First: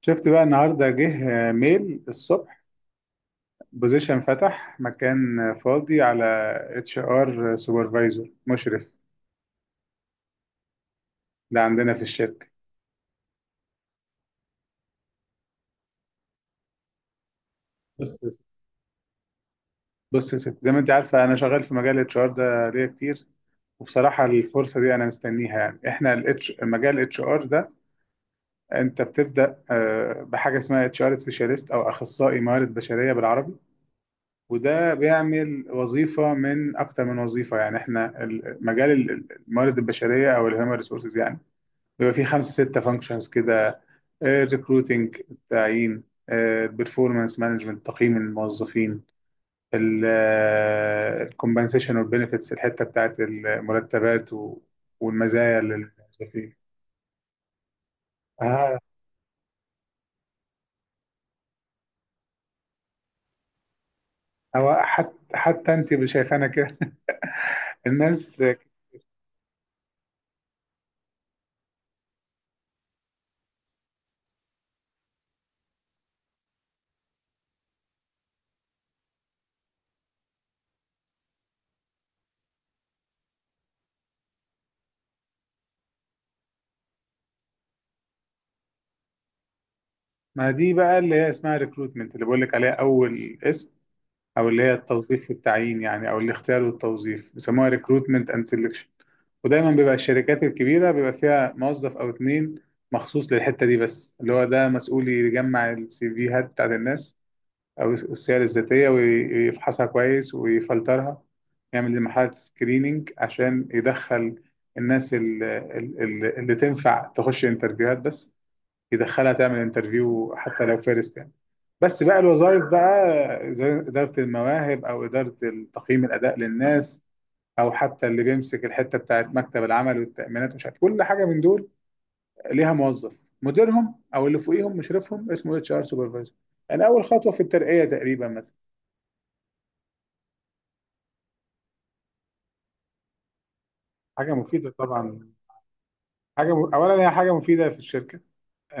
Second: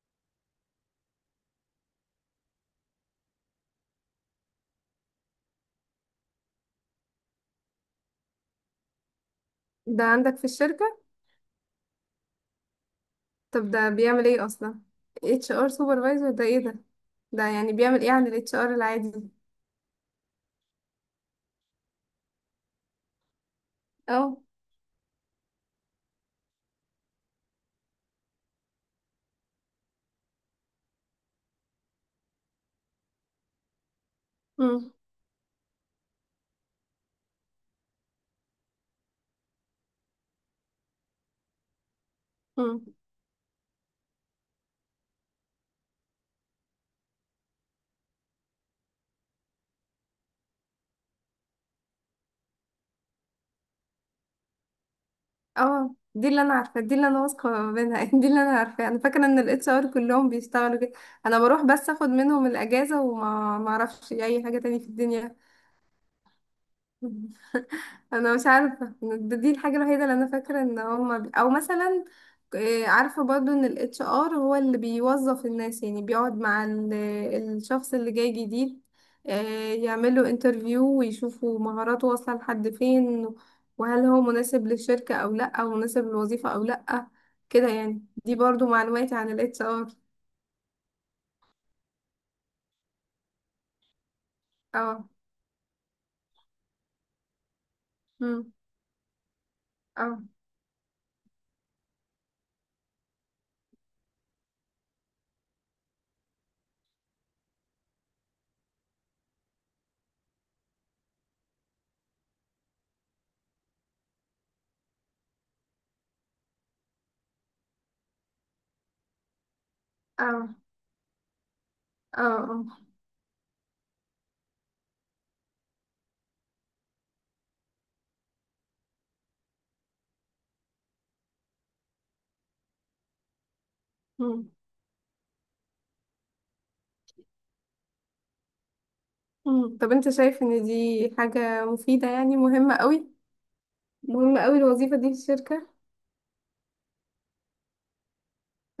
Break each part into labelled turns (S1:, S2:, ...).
S1: شفت بقى النهارده جه ميل الصبح، بوزيشن فتح، مكان فاضي على اتش ار سوبرفايزر، مشرف.
S2: ده عندك في الشركة؟
S1: ده عندنا في الشركه.
S2: طب ده بيعمل ايه اصلا؟ اتش ار سوبرفايزر ده ايه ده؟ ده يعني بيعمل ايه
S1: بص
S2: عن
S1: يا ست-
S2: الاتش ار العادي؟
S1: بص يا ست، زي ما انت عارفه انا شغال في مجال الاتش ار ده ليا كتير. وبصراحه
S2: اه.
S1: الفرصه دي انا مستنيها. يعني احنا مجال الاتش ار ده، انت بتبدا بحاجه اسمها اتش ار سبيشاليست، او اخصائي موارد بشريه بالعربي.
S2: امم.
S1: وده بيعمل وظيفه من اكتر من وظيفه. يعني احنا مجال الموارد البشريه، او الهيومن ريسورسز، يعني بيبقى في خمسة ستة
S2: امم.
S1: فانكشنز كده: ريكروتنج، التعيين؛ البرفورمانس مانجمنت، تقييم الموظفين؛ الكومبنسيشن والبنفيتس، الحتة بتاعت المرتبات والمزايا
S2: اه، دي اللي
S1: للموظفين.
S2: انا عارفه، دي اللي انا واثقه منها. دي اللي انا
S1: آه،
S2: عارفه، انا فاكره ان الاتش ار كلهم بيشتغلوا كده. انا بروح بس اخد منهم الاجازه وما ما اعرفش اي حاجه
S1: هو
S2: تاني في
S1: حتى
S2: الدنيا.
S1: حتى انت شايفانا كده.
S2: انا
S1: الناس.
S2: مش عارفه، دي الحاجه الوحيده اللي انا فاكره ان هما او مثلا عارفه برضو ان الاتش ار هو اللي بيوظف الناس، يعني بيقعد مع الشخص اللي جاي جديد، يعمله انترفيو ويشوفوا مهاراته واصله لحد فين، وهل هو مناسب للشركه او لا، او مناسب للوظيفه او لا. كده يعني، دي برضو معلوماتي عن الاتش ار.
S1: ما دي بقى اللي هي اسمها ريكروتمنت، اللي بقول لك عليها اول اسم، او اللي هي
S2: اه.
S1: التوظيف والتعيين يعني، او الاختيار والتوظيف، بيسموها ريكروتمنت اند
S2: مم.
S1: سelection. ودايما بيبقى
S2: اه.
S1: الشركات الكبيرة بيبقى فيها موظف أو اتنين مخصوص للحتة دي بس، اللي هو ده مسؤول يجمع السي فيهات بتاعت الناس، أو السير الذاتية، ويفحصها كويس، ويفلترها، يعمل لمرحلة سكريننج عشان يدخل الناس اللي تنفع تخش انترفيوهات بس، يدخلها تعمل انترفيو
S2: اه.
S1: حتى لو فيرست يعني. بس بقى
S2: اه.
S1: الوظائف
S2: اه.
S1: بقى زي إدارة المواهب، أو إدارة تقييم الأداء للناس، او حتى اللي بيمسك الحته بتاعت مكتب العمل والتامينات ومش عارف كل حاجه من دول، ليها موظف، مديرهم او اللي
S2: مم.
S1: فوقيهم مشرفهم اسمه اتش ار سوبرفايزر. يعني اول خطوه في الترقيه تقريبا مثلا.
S2: مم. طب انت شايف ان دي حاجه مفيده؟ يعني مهمه قوي؟
S1: حاجه
S2: مهمة قوي
S1: مفيده
S2: الوظيفة دي في
S1: طبعا.
S2: الشركة؟
S1: اولا هي حاجه مفيده في الشركه.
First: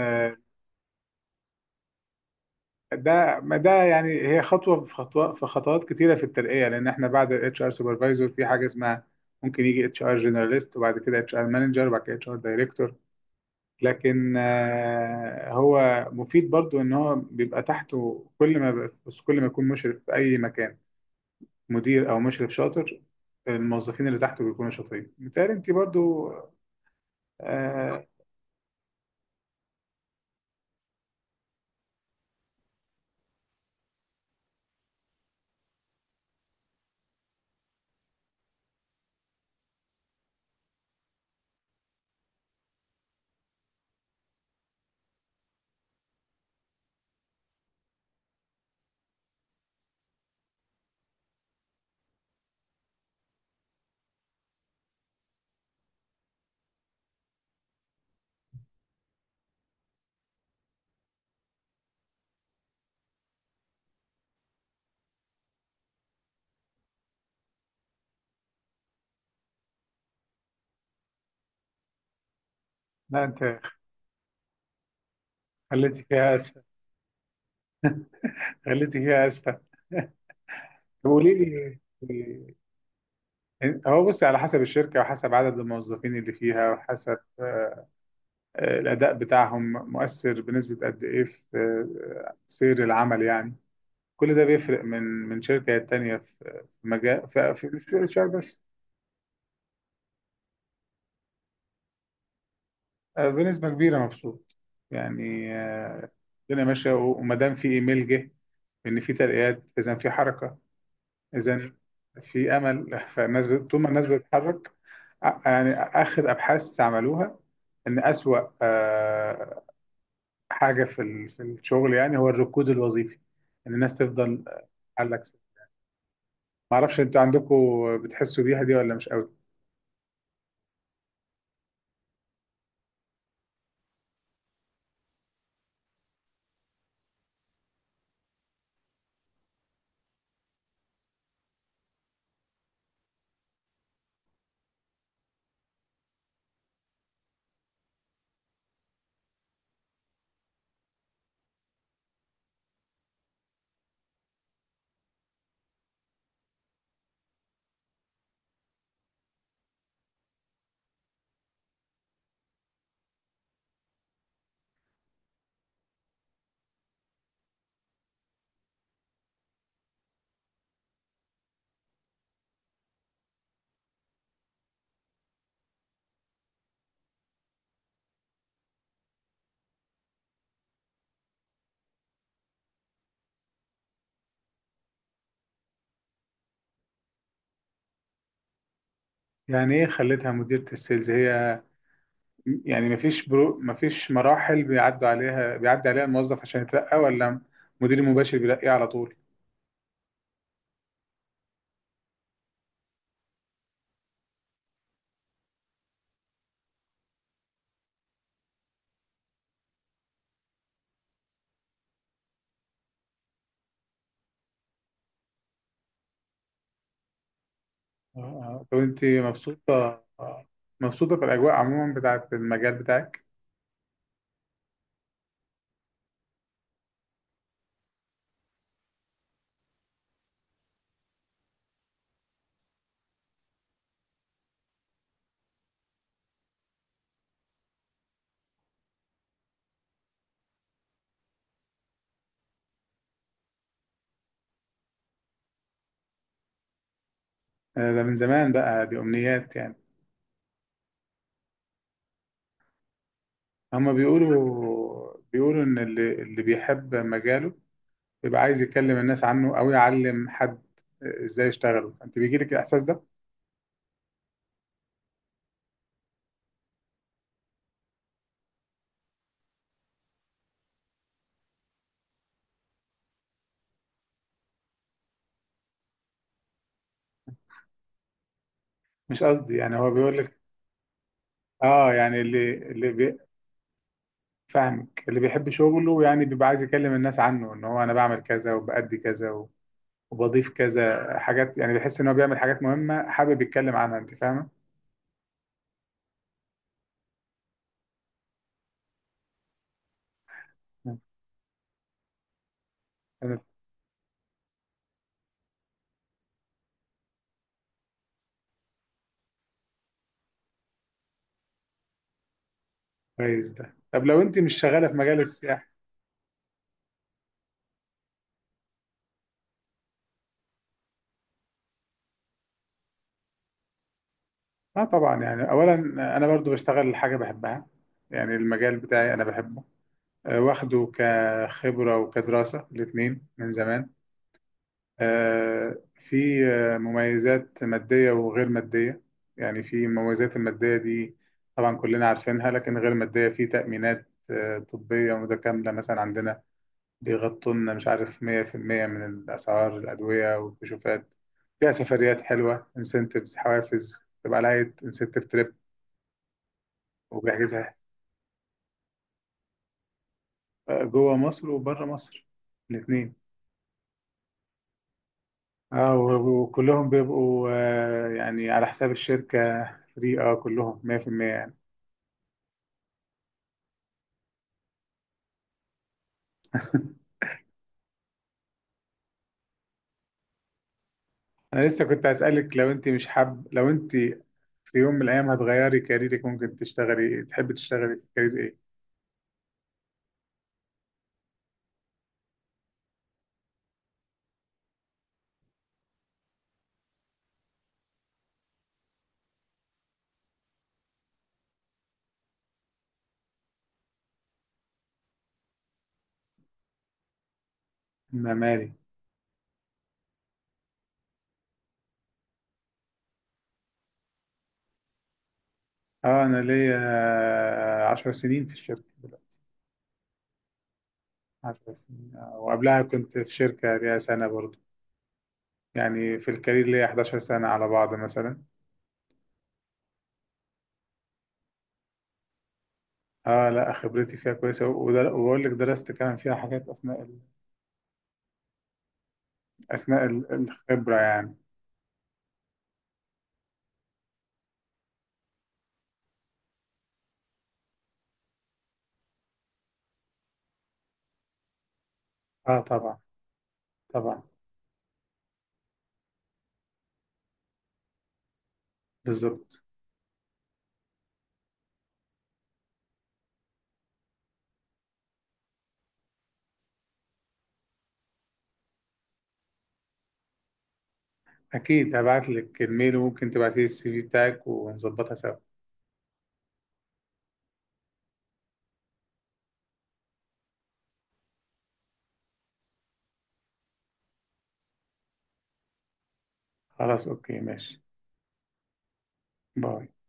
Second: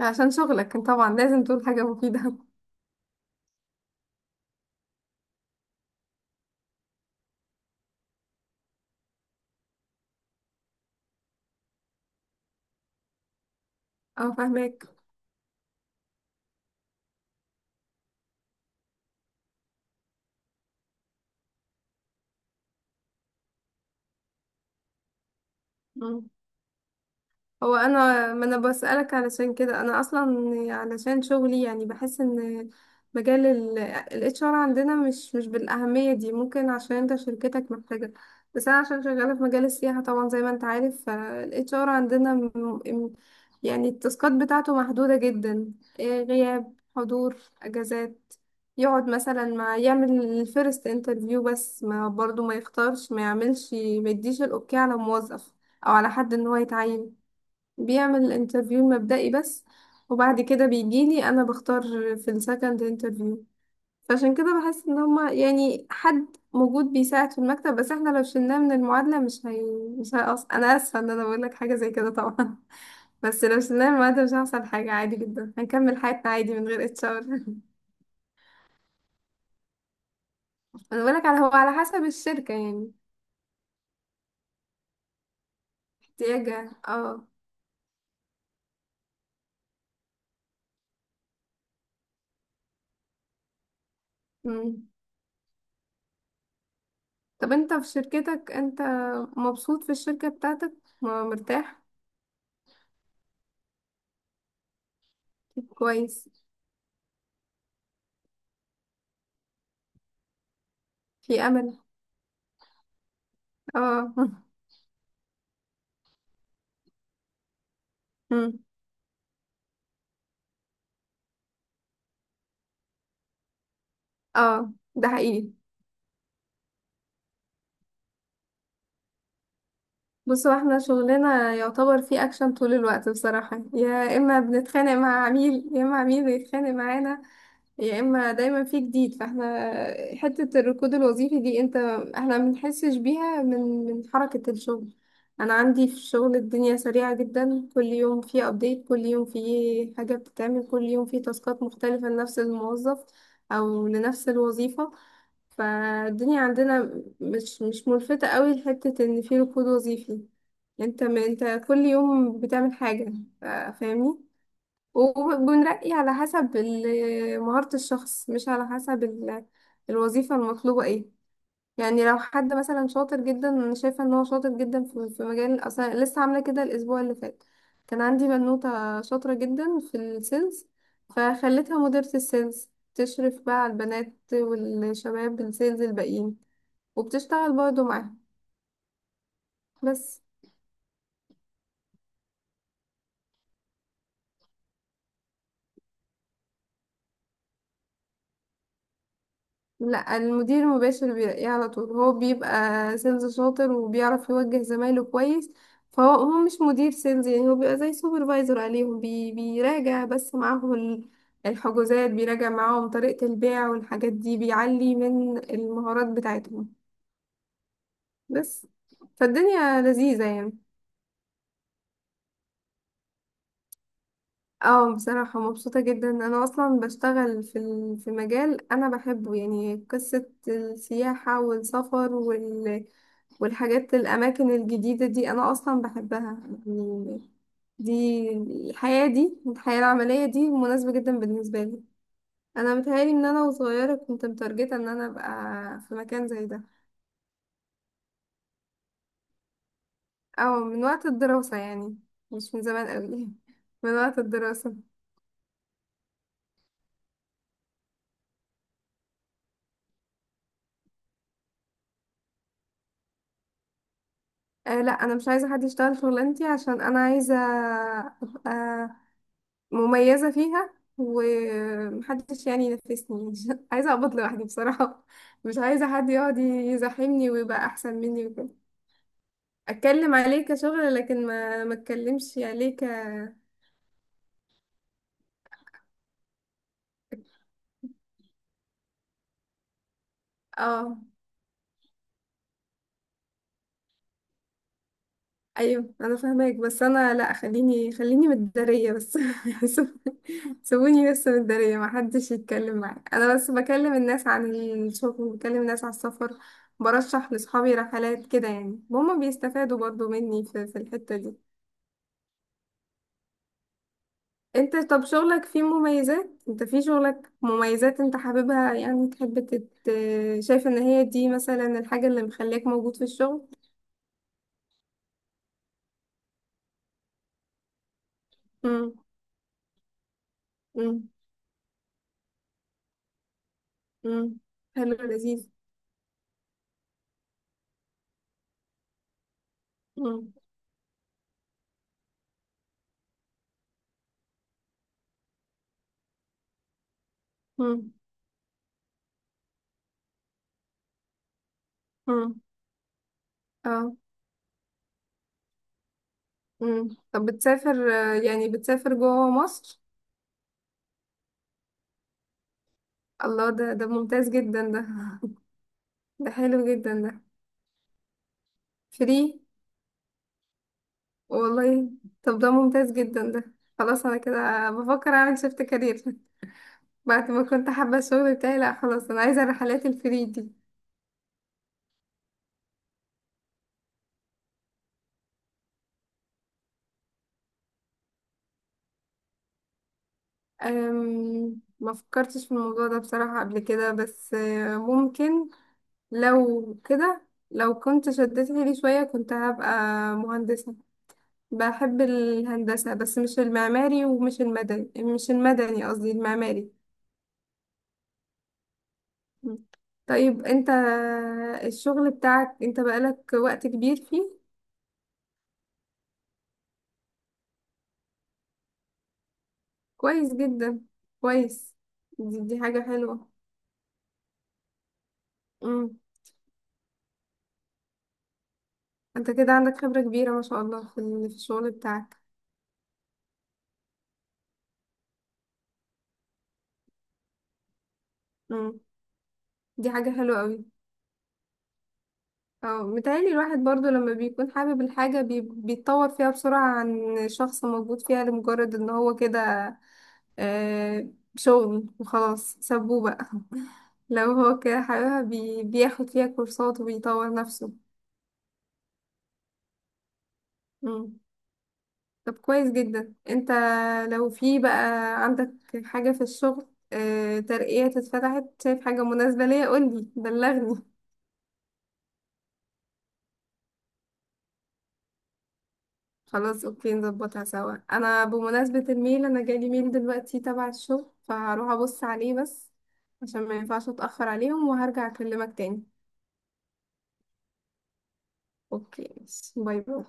S2: عشان شغلك طبعا لازم تقول حاجة مفيدة.
S1: ده ما ده يعني هي خطوه في خطوات كتيره في الترقيه، لان احنا بعد الاتش ار سوبرفايزر في حاجه اسمها، ممكن يجي اتش ار جنراليست، وبعد كده اتش ار مانجر، وبعد كده اتش ار دايركتور. لكن
S2: اه، فاهمك.
S1: هو مفيد برضو، ان هو بيبقى تحته كل ما يكون مشرف في اي مكان، مدير او مشرف شاطر، الموظفين اللي تحته بيكونوا شاطرين، متهيألي انت برضو.
S2: هو
S1: آه
S2: انا، ما انا بسألك علشان كده، انا اصلا علشان شغلي يعني بحس ان مجال ال HR عندنا مش بالأهمية دي، ممكن عشان انت شركتك محتاجة. بس انا عشان شغالة في مجال السياحة، طبعا زي ما انت عارف، فال HR عندنا يعني التاسكات بتاعته محدودة جدا. غياب، حضور، اجازات. يقعد مثلا مع، يعمل الفيرست انترفيو بس، ما برضو ما يختارش ما يعملش ما يديش الاوكي على موظف او على حد ان هو يتعين. بيعمل الانترفيو المبدئي بس، وبعد كده بيجيلي انا بختار في السكند انترفيو. فعشان كده بحس ان هما يعني حد موجود بيساعد في المكتب بس، احنا لو شلناه من المعادلة مش هي، مش هيقص. انا اسفة ان انا بقول لك حاجة زي كده طبعا.
S1: لا،
S2: بس
S1: انت
S2: لو شلناه من المعادلة مش هيحصل حاجة، عادي جدا هنكمل
S1: خليتي
S2: حياتنا
S1: فيها
S2: عادي
S1: اسفه،
S2: من غير اتش ار.
S1: خليتي فيها اسفه.
S2: انا
S1: طب
S2: بقول لك
S1: قولي
S2: على، هو
S1: لي.
S2: على حسب الشركة يعني.
S1: هو بص، على حسب الشركه، وحسب عدد الموظفين اللي فيها،
S2: احتياجها،
S1: وحسب
S2: اه.
S1: الاداء بتاعهم، مؤثر بنسبه قد ايه في سير العمل يعني. كل ده بيفرق
S2: مم.
S1: من شركة للتانية، في في مجال،
S2: طب انت
S1: مش
S2: في
S1: في الاتش ار
S2: شركتك
S1: بس.
S2: انت مبسوط في الشركة بتاعتك؟ مرتاح؟
S1: بنسبة كبيرة مبسوط يعني.
S2: كويس.
S1: الدنيا ماشية. وما دام في ايميل جه ان في ترقيات، اذا في حركة،
S2: في
S1: اذا
S2: امل.
S1: في امل. فالناس طول ما الناس
S2: اه.
S1: بتتحرك. يعني اخر ابحاث عملوها ان اسوأ
S2: مم.
S1: حاجة في في الشغل يعني، هو الركود الوظيفي، ان الناس تفضل
S2: اه،
S1: على
S2: ده
S1: الأكسل.
S2: حقيقي.
S1: معرفش انتوا عندكم بتحسوا بيها دي ولا مش قوي؟
S2: بص، هو احنا شغلنا يعتبر فيه اكشن طول الوقت بصراحة، يا اما بنتخانق مع عميل يا اما عميل بيتخانق معانا، يا اما دايما فيه جديد. فاحنا حتة الركود الوظيفي دي انت، احنا ما بنحسش بيها من، من حركة الشغل. انا عندي في الشغل الدنيا سريعة جدا، كل يوم فيه ابديت، كل يوم فيه حاجة بتتعمل، كل يوم فيه تاسكات مختلفة لنفس الموظف او لنفس الوظيفة. فالدنيا عندنا مش ملفتة قوي لحتة ان في ركود وظيفي. انت ما انت كل يوم بتعمل حاجة. ف- فاهمني. وبنرقي على حسب مهارة الشخص، مش على حسب الوظيفة المطلوبة ايه. يعني لو حد مثلا شاطر جدا، انا شايفه ان هو شاطر جدا في في مجال، اصلا لسه عامله كده الاسبوع اللي فات. كان عندي بنوته شاطره جدا في السيلز، فخليتها مديره السيلز، تشرف بقى على البنات والشباب السيلز الباقيين، وبتشتغل برضه معاهم
S1: يعني ايه
S2: بس.
S1: خلتها مديرة السيلز هي؟ يعني مفيش مراحل بيعدوا عليها، بيعدي عليها الموظف عشان يترقى، ولا مدير مباشر بيلاقيه على طول؟
S2: لا، المدير المباشر بيلاقيه على طول. هو بيبقى سيلز شاطر وبيعرف يوجه زمايله كويس. فهو مش مدير سيلز، يعني هو بيبقى زي سوبرفايزر عليهم، بيراجع بس معاهم الحجوزات، بيراجع معاهم طريقة البيع والحاجات دي، بيعلي من المهارات بتاعتهم بس.
S1: طب انت
S2: فالدنيا
S1: مبسوطة،
S2: لذيذة يعني.
S1: مبسوطة في الأجواء عموما بتاعة المجال بتاعك؟
S2: اه بصراحة مبسوطة جدا. انا اصلا بشتغل في في مجال انا بحبه، يعني قصة السياحة والسفر والحاجات، الأماكن الجديدة دي أنا أصلا بحبها يعني. دي، الحياة دي، الحياة العملية دي مناسبة جدا بالنسبة لي. أنا متهيألي إن أنا وصغيرة كنت متارجتة إن أنا أبقى في مكان زي ده.
S1: ده من زمان بقى، دي أمنيات يعني.
S2: أو من وقت الدراسة يعني، مش من زمان قوي.
S1: هما
S2: من وقت الدراسة.
S1: بيقولوا إن اللي بيحب مجاله بيبقى عايز يكلم الناس عنه، أو يعلم حد إزاي يشتغله. أنت بيجيلك الإحساس ده؟
S2: آه لا، أنا مش عايزة حد يشتغل شغلانتي، عشان أنا عايزة أبقى مميزة فيها ومحدش يعني ينافسني. عايزة أقبض لوحدي بصراحة، مش عايزة حد يقعد يزاحمني ويبقى أحسن مني وكده.
S1: مش قصدي يعني. هو
S2: أتكلم
S1: بيقول لك،
S2: عليه كشغل، لكن ما
S1: اه، يعني
S2: أتكلمش
S1: اللي
S2: عليه
S1: اللي بي فاهمك، اللي بيحب شغله يعني بيبقى عايز يكلم الناس عنه، ان هو انا بعمل كذا، وبأدي كذا، وبضيف
S2: اه.
S1: كذا حاجات. يعني بيحس ان هو بيعمل حاجات مهمة، حابب يتكلم عنها. انت فاهمة؟
S2: أيوه أنا فاهماك، بس أنا لأ، خليني خليني متدارية بس.
S1: مم.
S2: سيبوني بس متدارية، ما حدش يتكلم معايا، أنا
S1: انا
S2: بس بكلم الناس عن الشغل، بكلم الناس على السفر، برشح لصحابي رحلات كده، يعني هما بيستفادوا برضو مني في في الحتة دي.
S1: كويس ده. طب لو انت مش
S2: انت
S1: شغالة في
S2: طب
S1: مجال
S2: شغلك فيه
S1: السياحة؟
S2: مميزات؟ انت في شغلك مميزات انت حاببها يعني؟ تحب شايف ان هي دي مثلا الحاجة اللي مخليك موجود في الشغل؟
S1: اه طبعا. يعني اولا انا برضو بشتغل حاجة بحبها، يعني المجال
S2: امم.
S1: بتاعي انا بحبه، واخده
S2: امم.
S1: كخبرة وكدراسة، الاتنين، من زمان.
S2: امم. حلو، لذيذ.
S1: في مميزات مادية وغير مادية. يعني في
S2: امم.
S1: المميزات المادية دي طبعا كلنا عارفينها، لكن غير مادية في تأمينات طبية متكاملة مثلا عندنا، بيغطوا لنا مش
S2: امم.
S1: عارف 100% من الأسعار، الأدوية والكشوفات. فيها سفريات
S2: امم.
S1: حلوة، انسنتفز،
S2: اه.
S1: حوافز تبقى لها انسنتف تريب،
S2: امم. طب
S1: وبيحجزها،
S2: بتسافر يعني بتسافر جوه مصر؟
S1: جوه مصر وبره مصر، الاتنين.
S2: الله، ده ده ممتاز جدا ده.
S1: اه
S2: ده حلو
S1: وكلهم
S2: جدا ده.
S1: بيبقوا يعني على حساب
S2: فري؟
S1: الشركة. فري، اه، كلهم 100%.
S2: والله. طب ده ممتاز جدا ده. خلاص، انا كده بفكر اعمل شيفت كارير بعد ما كنت حابة الشغل بتاعي. لا خلاص، انا عايزة الرحلات الفري دي.
S1: انا لسه كنت هسألك، لو انت مش حاب لو انت في يوم من الايام هتغيري كاريرك، ممكن تحبي تشتغلي في كارير ايه؟
S2: ما فكرتش في الموضوع ده بصراحة قبل كده، بس ممكن. لو كده، لو كنت شدت حيلي شوية كنت هبقى مهندسة. بحب الهندسة، بس مش المعماري، ومش المدني، مش المدني قصدي، المعماري.
S1: معماري.
S2: م. طيب انت الشغل بتاعك انت بقالك وقت كبير فيه؟
S1: اه، انا ليا 10 سنين في الشركة دلوقتي.
S2: كويس جدا،
S1: عشر
S2: كويس.
S1: سنين
S2: دي، دي
S1: وقبلها
S2: حاجة
S1: كنت
S2: حلوة.
S1: في شركة ليا سنة برضو. يعني في الكارير ليا 11 سنة على بعض مثلا.
S2: انت كده عندك خبرة كبيرة ما شاء الله في في الشغل بتاعك.
S1: اه لا، خبرتي فيها كويسة، وبقول لك درست كمان فيها حاجات اثناء
S2: مم. دي حاجة حلوة قوي.
S1: الخبرة يعني.
S2: اه متهيألي الواحد برضو لما بيكون حابب الحاجة بيتطور فيها بسرعة، عن شخص موجود فيها لمجرد ان هو كده، آه، شغل وخلاص،
S1: اه طبعا،
S2: سابوه بقى.
S1: طبعا.
S2: لو هو كده حاببها بياخد فيها كورسات وبيطور نفسه.
S1: بالظبط.
S2: مم. طب كويس جدا. انت لو في بقى عندك حاجة في الشغل، آه، ترقية اتفتحت، شايف حاجة مناسبة ليا، قولي بلغني.
S1: أكيد هبعت لك الميل، وممكن تبعتي لي السي في بتاعك ونظبطها سوا.
S2: خلاص اوكي، نظبطها سوا. انا بمناسبة الميل، انا جالي ميل دلوقتي تبع الشغل، فهروح ابص عليه بس عشان ما ينفعش اتأخر عليهم، وهرجع اكلمك تاني.
S1: خلاص أوكي، ماشي.
S2: اوكي، باي.
S1: باي.
S2: باي